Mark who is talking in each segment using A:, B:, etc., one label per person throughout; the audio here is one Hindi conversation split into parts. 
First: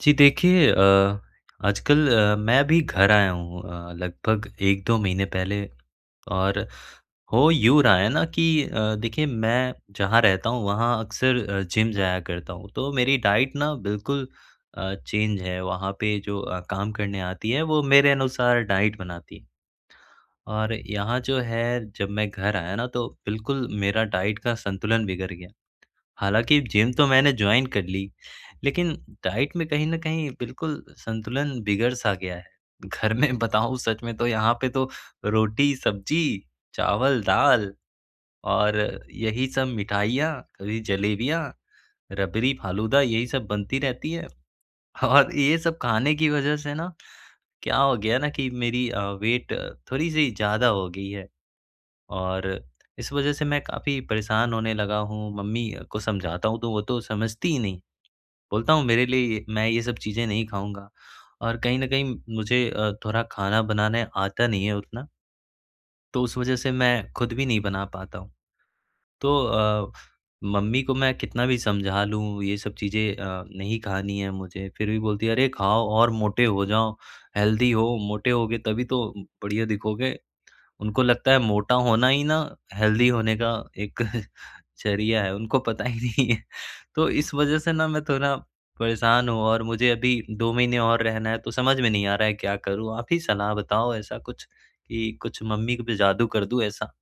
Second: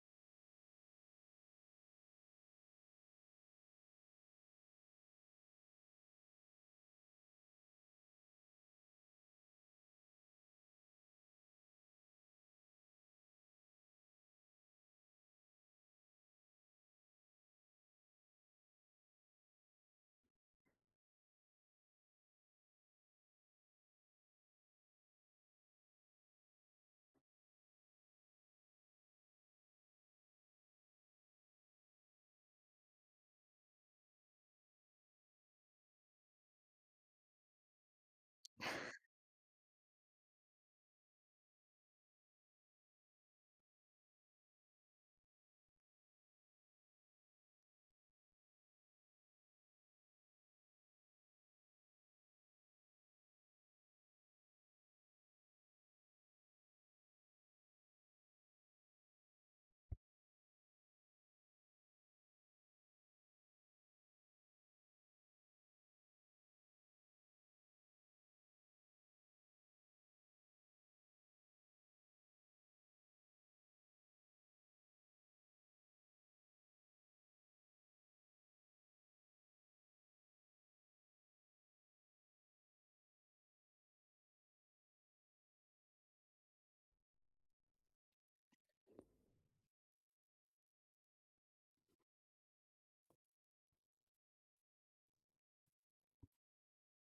A: जी देखिए, अ, आजकल अ, मैं भी घर आया हूँ अ, लगभग 1-2 महीने पहले, और हो यूँ रहा है ना कि अ, देखिए मैं जहाँ रहता हूँ वहाँ अक्सर जिम जाया करता हूँ तो मेरी डाइट ना बिल्कुल अ, चेंज है वहाँ पे जो अ, काम करने आती है वो मेरे अनुसार डाइट बनाती है। और यहाँ जो है जब मैं घर आया ना तो बिल्कुल मेरा डाइट का संतुलन बिगड़ गया। हालाँकि जिम तो मैंने जॉइन कर ली लेकिन डाइट में कहीं न कहीं बिल्कुल संतुलन बिगड़-सा गया है। घर में बताऊँ सच में तो यहाँ पे तो रोटी-सब्जी, चावल-दाल और यही सब मिठाइयाँ कभी जलेबियाँ रबड़ी-फ़ालूदा यही सब बनती रहती है और ये सब खाने की वजह से ना क्या हो गया ना कि मेरी अ, वेट थोड़ी-सी ज़्यादा हो गई है। और इस वजह से मैं काफ़ी परेशान होने लगा हूँ, मम्मी को समझाता हूँ तो वो तो समझती ही नहीं, बोलता हूँ मेरे लिए मैं ये सब चीज़ें नहीं खाऊँगा और कहीं न कहीं मुझे अ, थोड़ा खाना बनाने आता नहीं है उतना तो उस वजह से मैं ख़ुद भी नहीं बना पाता हूँ। तो अ, मम्मी को मैं कितना भी समझा लूँ ये सब चीज़ें अ, नहीं खानी है मुझे फिर भी बोलती है, "अरे खाओ, और मोटे हो जाओ, हेल्दी हो, मोटे होगे तभी तो बढ़िया दिखोगे" उनको लगता है मोटा होना ही ना, हेल्दी होने का एक ज़रिया है, उनको पता ही नहीं है तो इस वजह से ना मैं थोड़ा परेशान हूँ और मुझे अभी 2 महीने और रहना है तो समझ में नहीं आ रहा है क्या करूँ आप ही सलाह बताओ ऐसा कुछ कि, कुछ मम्मी को भी जादू कर दूँ ऐसा।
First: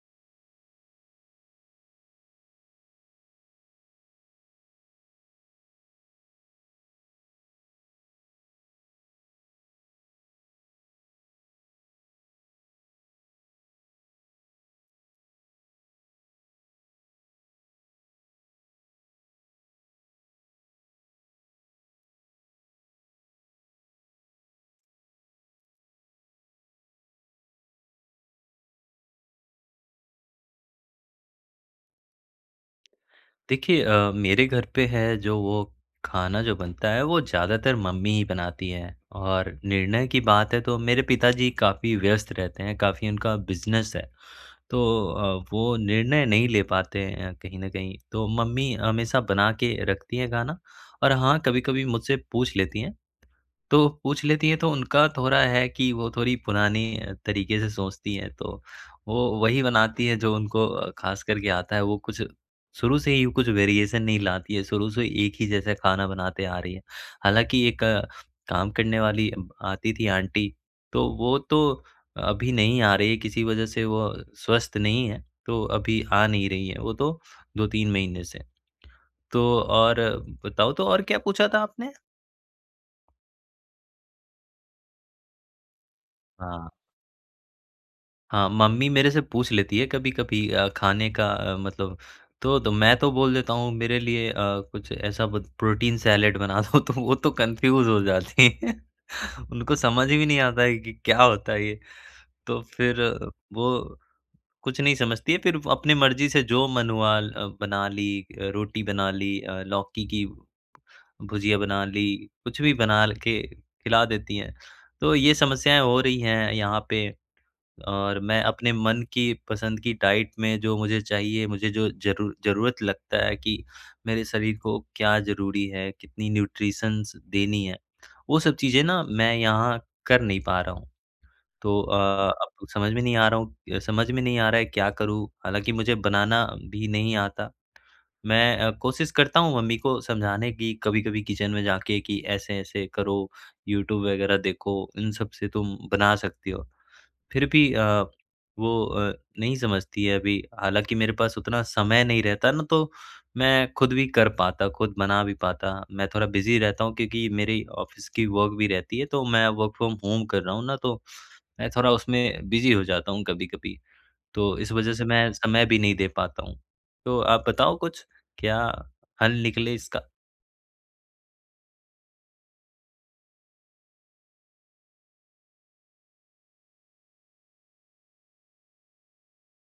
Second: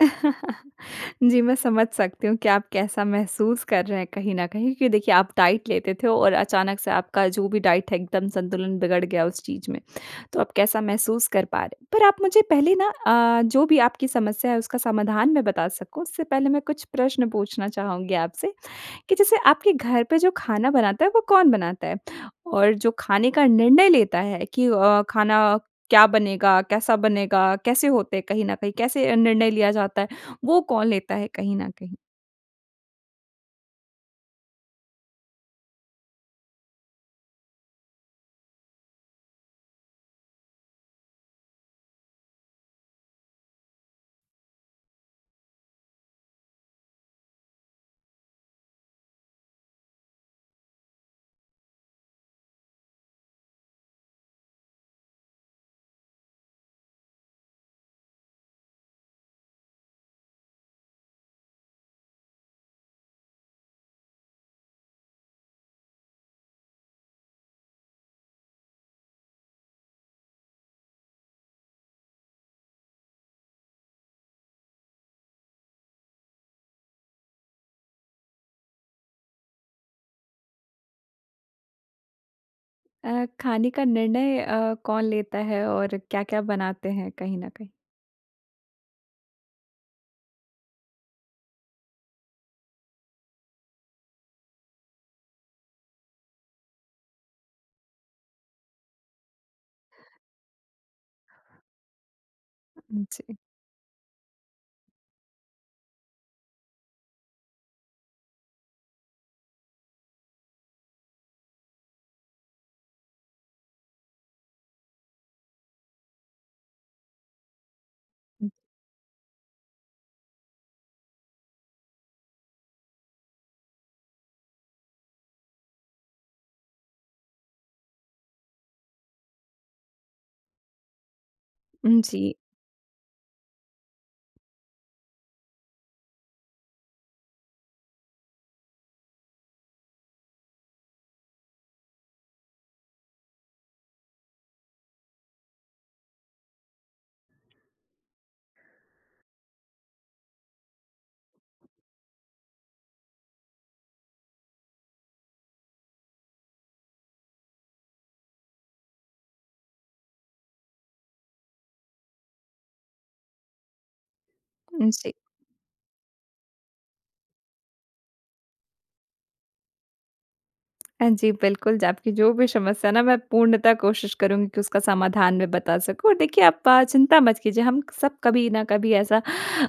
B: जी, मैं समझ सकती हूँ कि आप कैसा महसूस कर रहे हैं कहीं न कहीं क्योंकि देखिए आप डाइट लेते थे और अचानक से आपका जो भी डाइट है एकदम संतुलन बिगड़ गया उस चीज़ में तो आप कैसा महसूस कर पा रहे हैं। पर आप मुझे पहले न अ, जो भी आपकी समस्या है उसका समाधान मैं बता सकूँ, उससे पहले मैं कुछ प्रश्न पूछना चाहूँगी आपसे कि जैसे आपके घर पे जो खाना बनाता है वो कौन बनाता है? और जो खाने का निर्णय लेता है कि अ, खाना क्या बनेगा, कैसा बनेगा, कैसे होते हैं कहीं न कहीं, कैसे अ, निर्णय लिया जाता है, वो कौन लेता है कहीं न कहीं।
A: देखिए अ, मेरे घर पे है जो वो खाना जो बनता है वो ज़्यादातर मम्मी ही बनाती हैं और निर्णय की बात है तो मेरे पिताजी काफ़ी व्यस्त रहते हैं। काफ़ी उनका बिज़नेस है तो अ, वो निर्णय नहीं ले पाते हैं अ, कहीं न कहीं तो मम्मी हमेशा बना के रखती हैं खाना और हाँ कभी-कभी मुझसे पूछ लेती हैं तो पूछ लेती हैं तो उनका थोड़ा है कि वो थोड़ी पुरानी अ, तरीके से सोचती हैं। तो वो वही बनाती हैं जो उनको खास करके आता है वो कुछ शुरू से ही कुछ वेरिएशन नहीं लाती हैं। शुरू से एक ही जैसा खाना बनाते आ रही हैं। हालाँकि एक काम करने वाली ब आती थी आंटी तो वो तो अभी नहीं आ रही हैं किसी वजह से वो स्वस्थ नहीं हैं तो अभी आ नहीं रही हैं। वो तो 2-3 महीने से। तो और बताओ तो और क्या पूछा था आपने?
B: अ, खाने का निर्णय अ, कौन लेता है और क्या-क्या
A: हाँ।
B: बनाते हैं कहीं न कहीं।
A: हाँ, मम्मी मेरे से पूछ लेती है कभी-कभी अ, खाने का मतलब तो तो मैं तो बोल देता हूँ मेरे लिए अ, कुछ ऐसा ब प्रोटीन सैलेड बना दो तो वो तो कन्फ्यूज हो जाती हैं। उनको समझ भी नहीं आता है कि क्या होता है ये? तो फिर
B: जी।
A: वो कुछ नहीं समझती हैं फिर अपनी मर्ज़ी से जो मन हुआ ल बना ली। रोटी बना ली लौकी की भुजिया बना ली कुछ भी बना के खिला देती हैं। तो ये समस्याएँ हो रही हैं यहाँ पे, और मैं अपने मन की पसंद की डाइट में जो मुझे चाहिए मुझे जो ज़रूर ज़रूरत लगता है कि मेरे शरीर को क्या ज़रूरी है कितनी न्यूट्रिशन्स देनी है वो सब चीज़ें ना मैं यहाँ कर नहीं पा रहा हूँ। तो अ,
B: उम, जी।
A: अब समझ में नहीं आ रहा हूँ समझ में नहीं आ रहा है क्या करूँ हालाँकि मुझे बनाना भी नहीं आता। मैं अ, कोशिश करता हूँ मम्मी को समझाने की कभी-कभी किचन में जाके कि ऐसे-ऐसे करो। यूट्यूब वगैरह देखो इन सब से तुम बना सकती हो फिर भी अ, वो अ, नहीं समझती है अभी हालाँकि मेरे पास उतना समय नहीं रहता न तो मैं खुद भी कर पाता खुद बना भी पाता। मैं थोड़ा बिज़ी रहता हूँ क्योंकि मेरी ऑफिस की वर्क भी रहती है तो मैं वर्क फ्रॉम होम कर रहा हूँ ना तो मैं थोड़ा उसमें बिज़ी हो जाता हूँ कभी-कभी। तो इस वजह से
B: जी।
A: मैं समय भी नहीं दे पाता हूँ, तो आप बताओ कुछ क्या हल निकले इसका?
B: हाँ जी, बिल्कुल, ज आपकी जो भी समस्या है न मैं पूर्णतः कोशिश करूँगी कि उसका समाधान में बता सकूँ। और देखिए प चिंता मत कीजिए, हम सब कभी न कभी ऐसा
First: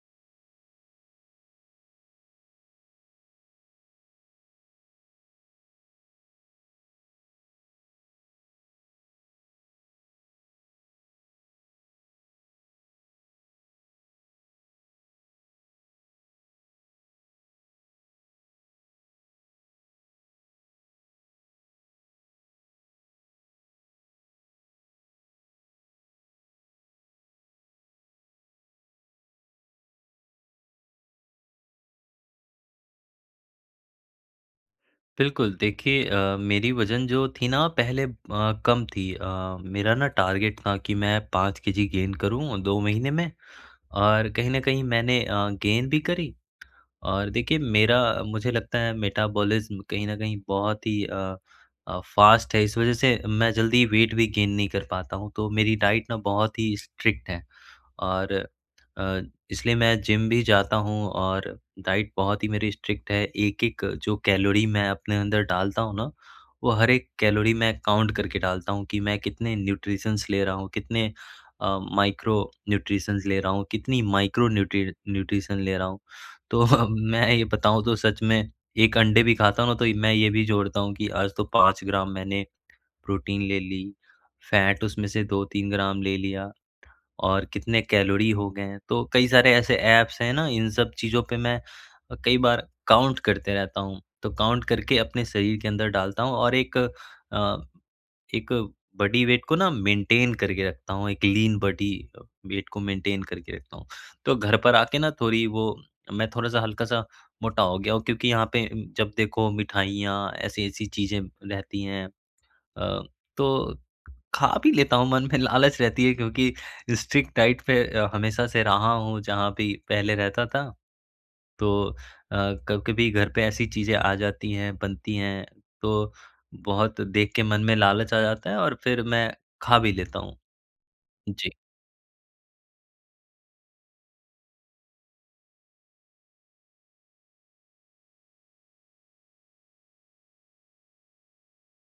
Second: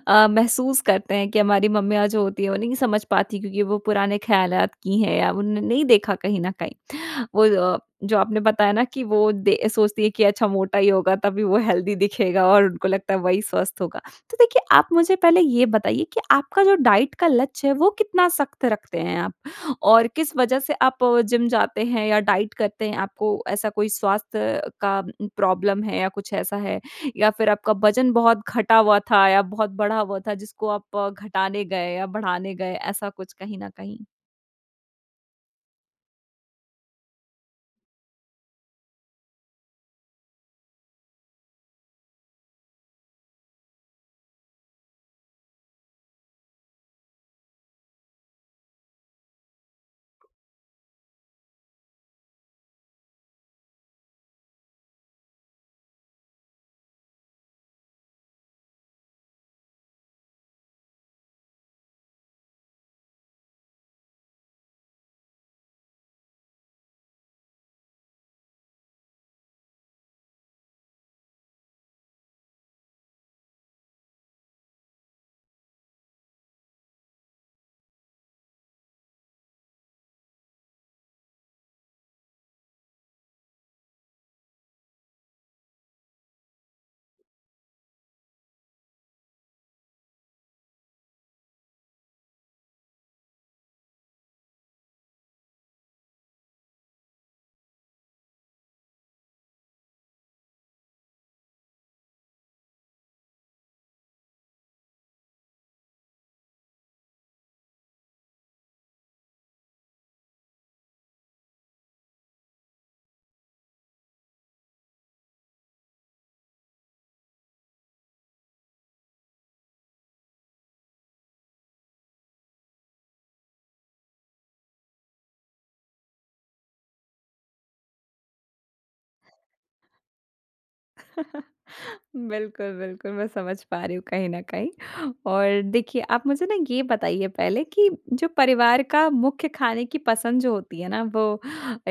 B: अ, महसूस करते हैं कि हमारी मम्मियाँ जो होती है वो नहीं समझ पातीं क्योंकि वो पुराने खयालात की हैं या उन ने नहीं देखा कहीं न कहीं वो अ, जो आपने बताया न कि वो दे सोचती है कि अच्छा मोटा ही होगा तभी वो हेल्दी दिखेगा और उनको लगता है वही स्वस्थ होगा। तो देखिए आप मुझे पहले ये बताइए कि आपका जो डाइट का लक्ष्य है वो कितना सख़्त रखते हैं आप? और किस वज़ह से आप जिम जाते हैं या डाइट करते हैं? आपको ऐसा कोई स्वास्थ्य का प्रॉब्लम है या कुछ ऐसा है? या फिर आपका वज़न बहुत घटा हुआ था या बहुत बढ़ा हुआ था, जिसको आप घटाने गए या बढ़ाने गए ऐसा कुछ कहीं न कहीं?
A: बिल्कुल, देखिए अ, मेरी वज़न जो थी न पहले अ, कम थी अ, मेरा न टारगेट था कि मैं 5 केजी गेन करूँ 2 महीने में और कहीं न कहीं मैंने अ, गेन भी करी और देखिए मेरा, मुझे लगता है मेटाबॉलिज्म कहीं न कहीं बहुत ही अ अ, फ़ास्ट है इस वज़ह से मैं जल्दी वेट भी गेन नहीं कर पाता हूँ तो मेरी डाइट ना बहुत ही स्ट्रिक्ट है और अ, इसलिए मैं जिम भी जाता हूँ। और डाइट बहुत ही मेरी स्ट्रिक्ट है एक-एक जो कैलोरी मैं अपने अंदर डालता हूँ न, वो हर एक कैलोरी में काउंट करके डालता हूँ कि मैं कितने न्यूट्रिशंस ले रहा हूँ, कितने अ, माइक्रो न्यूट्रिशंस ले रहा हूँ, कितनी माइक्रो न्यूट्री न्यूट्रिशन ले रहा हूँ तो मैं ये बताऊँ तो सच में 1 अंडे भी खाता हूँ न तो मैं ये भी जोड़ता हूँ कि आज तो 5 ग्राम मैंने प्रोटीन ले ली, फैट उसमें से 2-3 ग्राम ले लिया और कितने कैलोरी हो गए हैं तो कई सारे ऐसे ऐप्स हैं न इन सब चीज़ों पे मैं कई बार काउंट करते रहता हूँ तो काउंट करके अपने शरीर के अंदर डालता हूँ और एक अ, एक बॉडी वेट को न मेंटेन करके रखता हूँ, एक लीन बॉडी वेट को मेंटेन करके रखता हूँ। तो घर पर आके ना थोड़ी वो मैं थोड़ा-सा हल्का-सा मोटा हो गया हूँ क्योंकि यहाँ पे जब देखो मिठाइयाँ ऐसी-ऐसी चीज़ें रहती हैं। अ, तो खा भी लेता हूँ मन में लालच रहती है क्योंकि स्ट्रिक्ट डाइट पे हमेशा से रहा हूँ जहाँ भी पहले रहता था। तो अ, कभी-कभी घर पे ऐसी चीज़ें आ जाती हैं, बनती हैं तो बहुत देख के मन में लालच आ जाता है और फिर मैं खा भी लेता हूँ। जी।
B: बिल्कुल, बिल्कुल मैं समझ पा रही हूँ कहीं न कहीं और देखिए आप मुझे न ये बताइए पहले कि जो परिवार का मुख्य खाने की पसंद जो होती है न वो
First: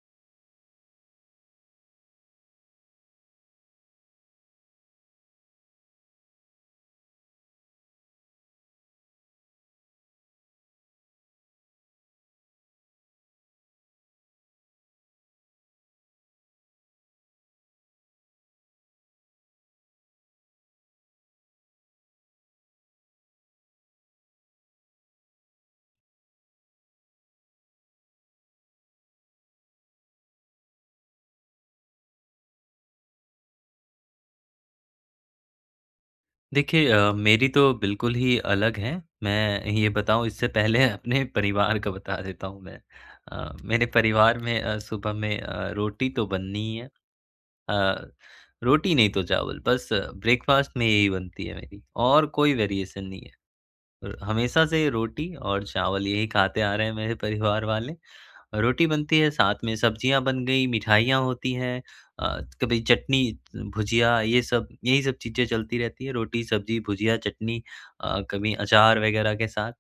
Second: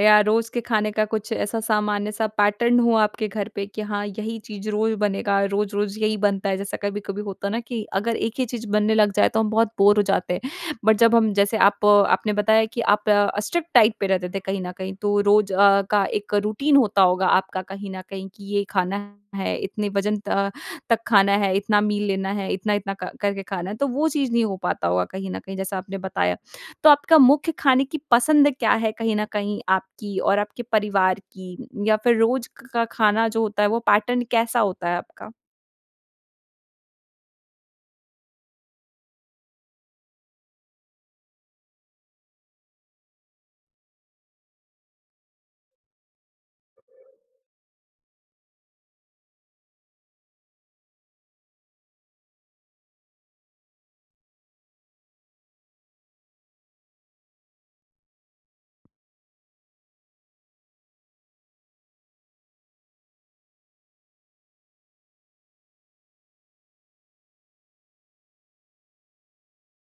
B: या रोज़ के खाने का कुछ ऐसा सामान्य-सा पैटर्न हुआ आपके घर पे कि हाँ यही चीज़ रोज़ बनेगा, रोज़-रोज़ यही बनता है जैसा कभी-कभी होता है न कि अगर एक ही चीज़ बनने लग जाए तो हम बहुत बोर हो जाते हैं। बट जब हम जैसे आप आपने बताया कि कि आप स्ट्रिक्ट डाइट पे रहते थे कहीं न कहीं तो रोज़ का एक रूटीन होता होगा आपका कहीं न कहीं कि ये खाना है, इतने वज़न त तक खाना है, इतना मील लेना है, इतना-इतना क करके खाना है तो वो चीज़ नहीं हो पाता होगा कहीं न कहीं जैसा आपने बताया। तो आपका मुख्य खाने की पसंद क्या है कहीं न कहीं आपकी और आपके परिवार की या फिर रोज़ क खा खाना जो होता है वो पैटर्न कैसा होता है आपका?
A: देखिए अ, मेरी तो बिल्कुल ही अलग है, मैं ये बताऊँ इससे पहले अपने परिवार का बता देता हूँ मैं। अ, मेरे परिवार में अ, सुबह में अ, रोटी तो बननी ही है, अ, रोटी नहीं तो चावल, बस ब्रेकफास्ट में यही बनती है मेरी और कोई वेरिएशन नहीं है। अ, हमेशा से रोटी और चावल यही खाते आ रहे हैं मेरे परिवार वाले। रोटी बनती है साथ में सब्जियाँ बन गई मिठाइयाँ होती हैं अ, कभी चटनी भुजिया ये सब, यही सब चीज़ें चलती रहती है, रोटी-सब्ज़ी भुजिया चटनी अ, कभी अचार वग़ैरह के साथ।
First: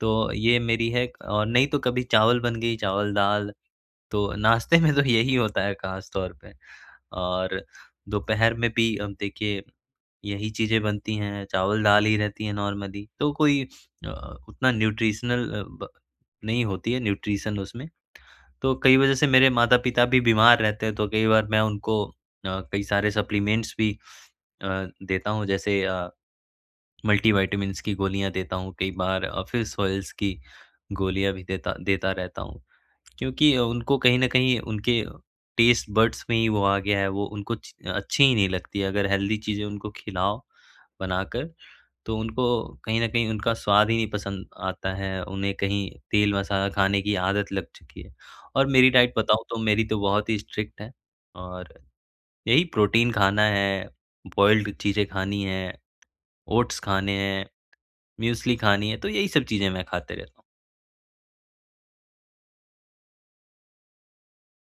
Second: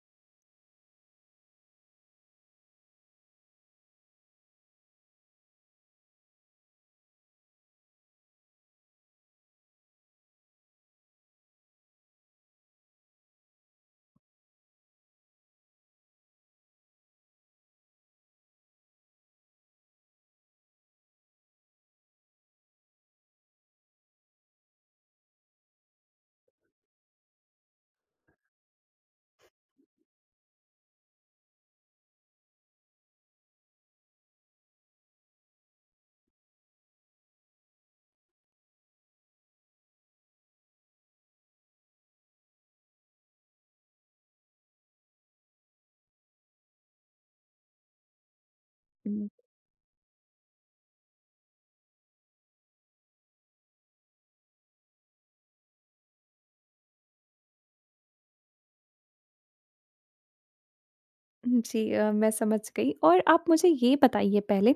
A: तो ये मेरी है क और नहीं तो कभी चावल बन गई चावल-दाल तो नाश्ते में तो यही होता है ख़ास तौर पे। और दोपहर में भी अब देखिए यही चीज़ें बनती हैं, चावल-दाल ही रहती है नॉर्मली तो कोई अ, उतना न्यूट्रिशनल अ, ब नहीं होती है न्यूट्रिशन उसमें। तो कई वज़ह से मेरे माता-पिता भी बीमार रहते हैं तो कई बार मैं उनको अ, कई सारे सप्लीमेंट्स भी अ, देता हूँ। जैसे अ, मल्टीविटामिन्स की गोलियाँ देता हूँ कई बार अ, फिश ऑयल्स की गोलियाँ भी देता देता रहता हूँ क्योंकि उनको कहीं न कहीं उनके टेस्ट बड्स में ही वो आ गया है वो उनको च अच्छी ही नहीं लगती है अगर हेल्दी चीज़ें उनको खिलाओ बनाकर, तो उनको कहीं न कहीं उनका स्वाद ही नहीं पसंद आता है, उन्हें कहीं तेल-मसाला खाने की आदत लग चुकी है। और मेरी डाइट
B: हुँ।
A: बताओ तो मेरी तो बहुत ही स्ट्रिक्ट है और यही प्रोटीन खाना है, बॉइल्ड़ चीज़ें खानी हैं, ओट्स खाने हैं, मूसली खानी है तो यही सब चीज़ें मैं खाते रहता हूँ।
B: हुँ, जी। अ, मैं समझ गई और आप मुझे ये बताइए पहले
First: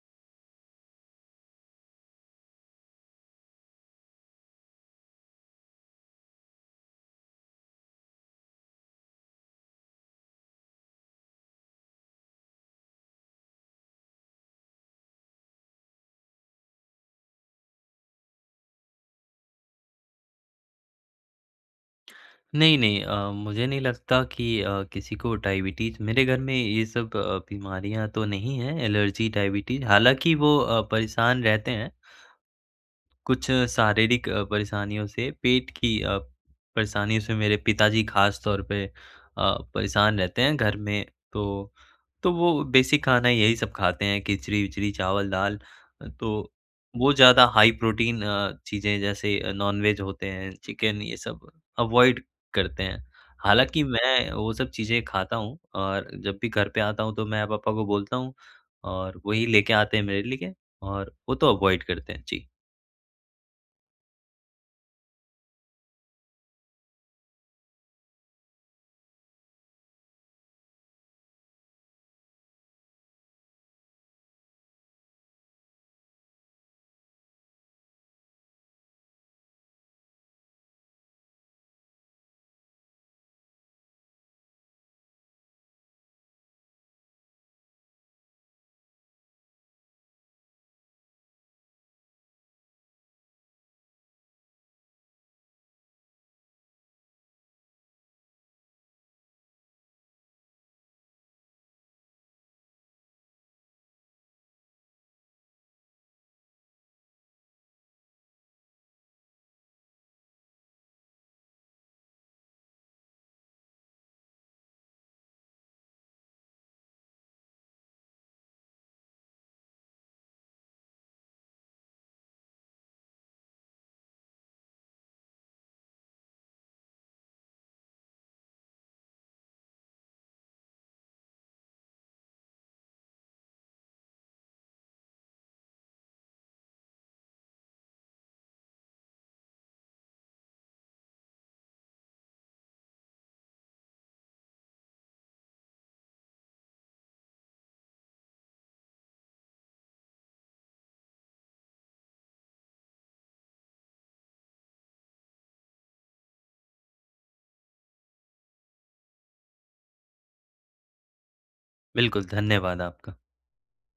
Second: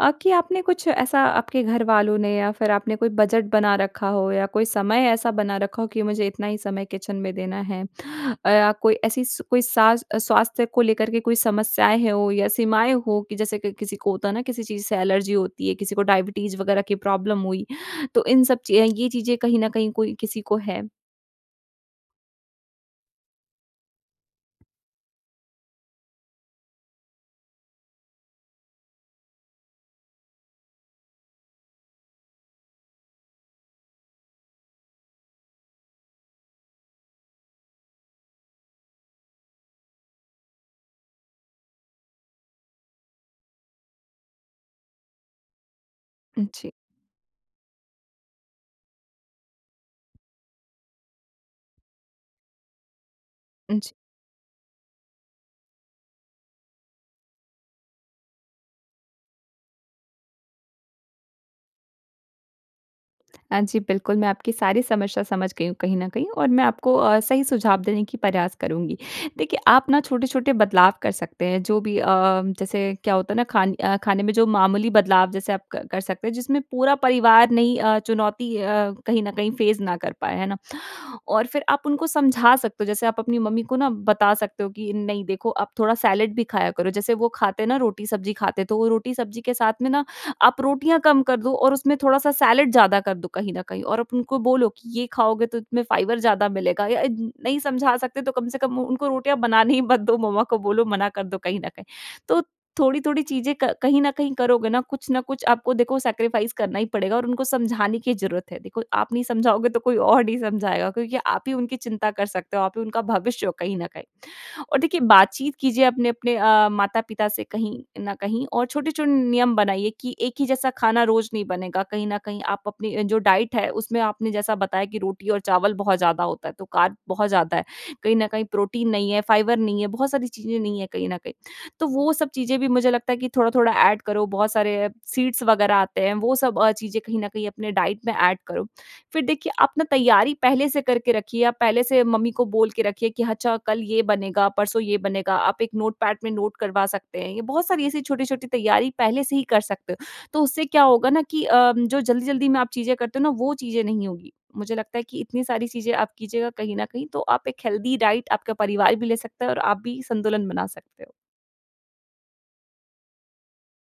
B: अ, कि आपने कुछ ऐसा आपके घरवालों ने या फिर आपने कोई बजट बना रखा हो या कोई समय ऐसा बना रखा हो कि मुझे इतना ही समय किचन में देना है। अ, कोई ऐसी कोई सा स्वास्थ्य को लेकर के कोई समस्याएँ हो या सीमाएँ हो कि जैसे कि किसी को होता है ना किसी चीज़ से एलर्जी होती है, किसी को डायबिटीज वग़ैरह की प्रॉब्लम हुई तो इन सब चीज़ ये चीज़ें कहीं न कहीं कोई किसी को है?
A: नहीं-नहीं अ, मुझे नहीं लगता कि अ, किसी को डायबिटीज मेरे घर में ये सब अ, बीमारियाँ तो नहीं है एलर्जी, डायबिटीज, हालाँकि वो अ, परेशान रहते हैं। कुछ शारीरिक परेशानियों से। पेट की परेशानियों से मेरे पिताजी ख़ास तौर पे अ, परेशान रहते हैं घर में तो, तो वो बेसिक खाना यही सब खाते हैं खिचड़ी-विचड़ी चावल-दाल। तो
B: उ, जी।
A: वो ज़्यादा हाई प्रोटीन अ, चीज़ें जैसे नॉनवेज होते हैं चिकन ये सब अवॉइड करते हैं। हालाँकि
B: जी।
A: मैं वो सब चीज़ें खाता हूँ और जब भी घर पे आता हूँ तो मैं पापा को बोलता हूँ और वही लेके आते हैं मेरे लिए। और वो तो अवॉइड करते हैं। जी।
B: हाँ, जी, बिल्कुल, मैं आपकी सारी समस्या समझ गई हूँ कहीं न कहीं और मैं आपको अ, सही सुझाव देने के प्रयास करूँगी। देखिए आप ना छोटे-छोटे बदलाव कर सकते हैं जो भी अ, जैसे क्या होता है ना खान अ, खाने में जो मामूली बदलाव जैसे अ, आप क कर सकते हैं जिसमें पूरा परिवार नहीं चुनौती अ, कहीं न कहीं फ़ेस ना कर पाएँ, है ना? और फिर आप उनको समझा सकते हो, जैसे आप अपनी मम्मी को ना बता सकते हो कि नहीं देखो आप थोड़ा सैलेड भी खाया करो, जैसे वो खाते हैं ना रोटी-सब्ज़ी खाते हैं तो रोटी-सब्ज़ी के साथ में ना आप रोटियाँ कम कर दो और उसमें थोड़ा-सा सैलेड ज़्यादा कर दो कहीं न कहीं, और आप उनको बोलो कि ये खाओगे तो उसमें फाइबर ज़्यादा मिलेगा या अ अ, नहीं समझा सकते तो कम से कम उनको रोटियाँ बनाने ही मत दो, मम्मा को बोलो मना कर दो कहीं न कहीं। तो थोड़ी-थोड़ी चीज़ें क कहीं न कहीं करोगे ना, कुछ न कुछ आपको देखो सैक्रिफ़ाइस करना ही पड़ेगा और उनको समझाने की ज़रूरत है देखो आप नहीं समझाओगे तो कोई और नहीं समझाएगा क्योंकि आप ही उनकी चिंता कर सकते हो, आप भी उनका भविष्य हो कहीं न कहीं। और देखिए बातचीत कीजिए अपने अपने अ, माता-पिता से कहीं न कहीं और छोटे-छोटे नियम बनाइए कि एक ही जैसा खाना रोज़ नहीं बनेगा कहीं न कहीं आप अपनी जो डाइट है उसमें आपने जैसा बताया कि रोटी और चावल बहुत ज़्यादा होता है, तो कार्ब बहुत ज़्यादा है, कहीं न कहीं प्रोटीन नहीं है, फ़ाइबर नहीं है, बहुत सारी चीज़ें नहीं हैं कहीं न कहीं। तो वो सब चीज़ें भी मुझे लगता है कि थोड़ा-थोड़ा ऐड करो, बहुत सारे सीड्स वग़ैरह आते हैं, वो सब अ, चीज़ें कहीं न कहीं अपने डाइट में ऐड करो। फिर देखिए आप न तैयारी पहले से करके रखिए, आप पहले से मम्मी को बोल के रखिए कि अच्छा कल ये बनेगा, परसों ये बनेगा, आप एक नोटपैड में नोट करवा सकते हैं, ये बहुत सारी ऐसी छोटी-छोटी तैयारी पहले से ही कर सकते हो। तो उससे क्या होगा न कि अ, जो जल्दी-जल्दी में आप चीज़ें करते हो ना वो चीज़ें नहीं होगी। मुझे लगता है कि इतनी सारी चीज़ें आप कीजिएगा कहीं न कहीं तो आप एक हेल्दी डाइट आपका परिवार भी ले सकते है और आप भी संतुलन बना सकते हो।
A: बिल्कुल, धन्यवाद आपका।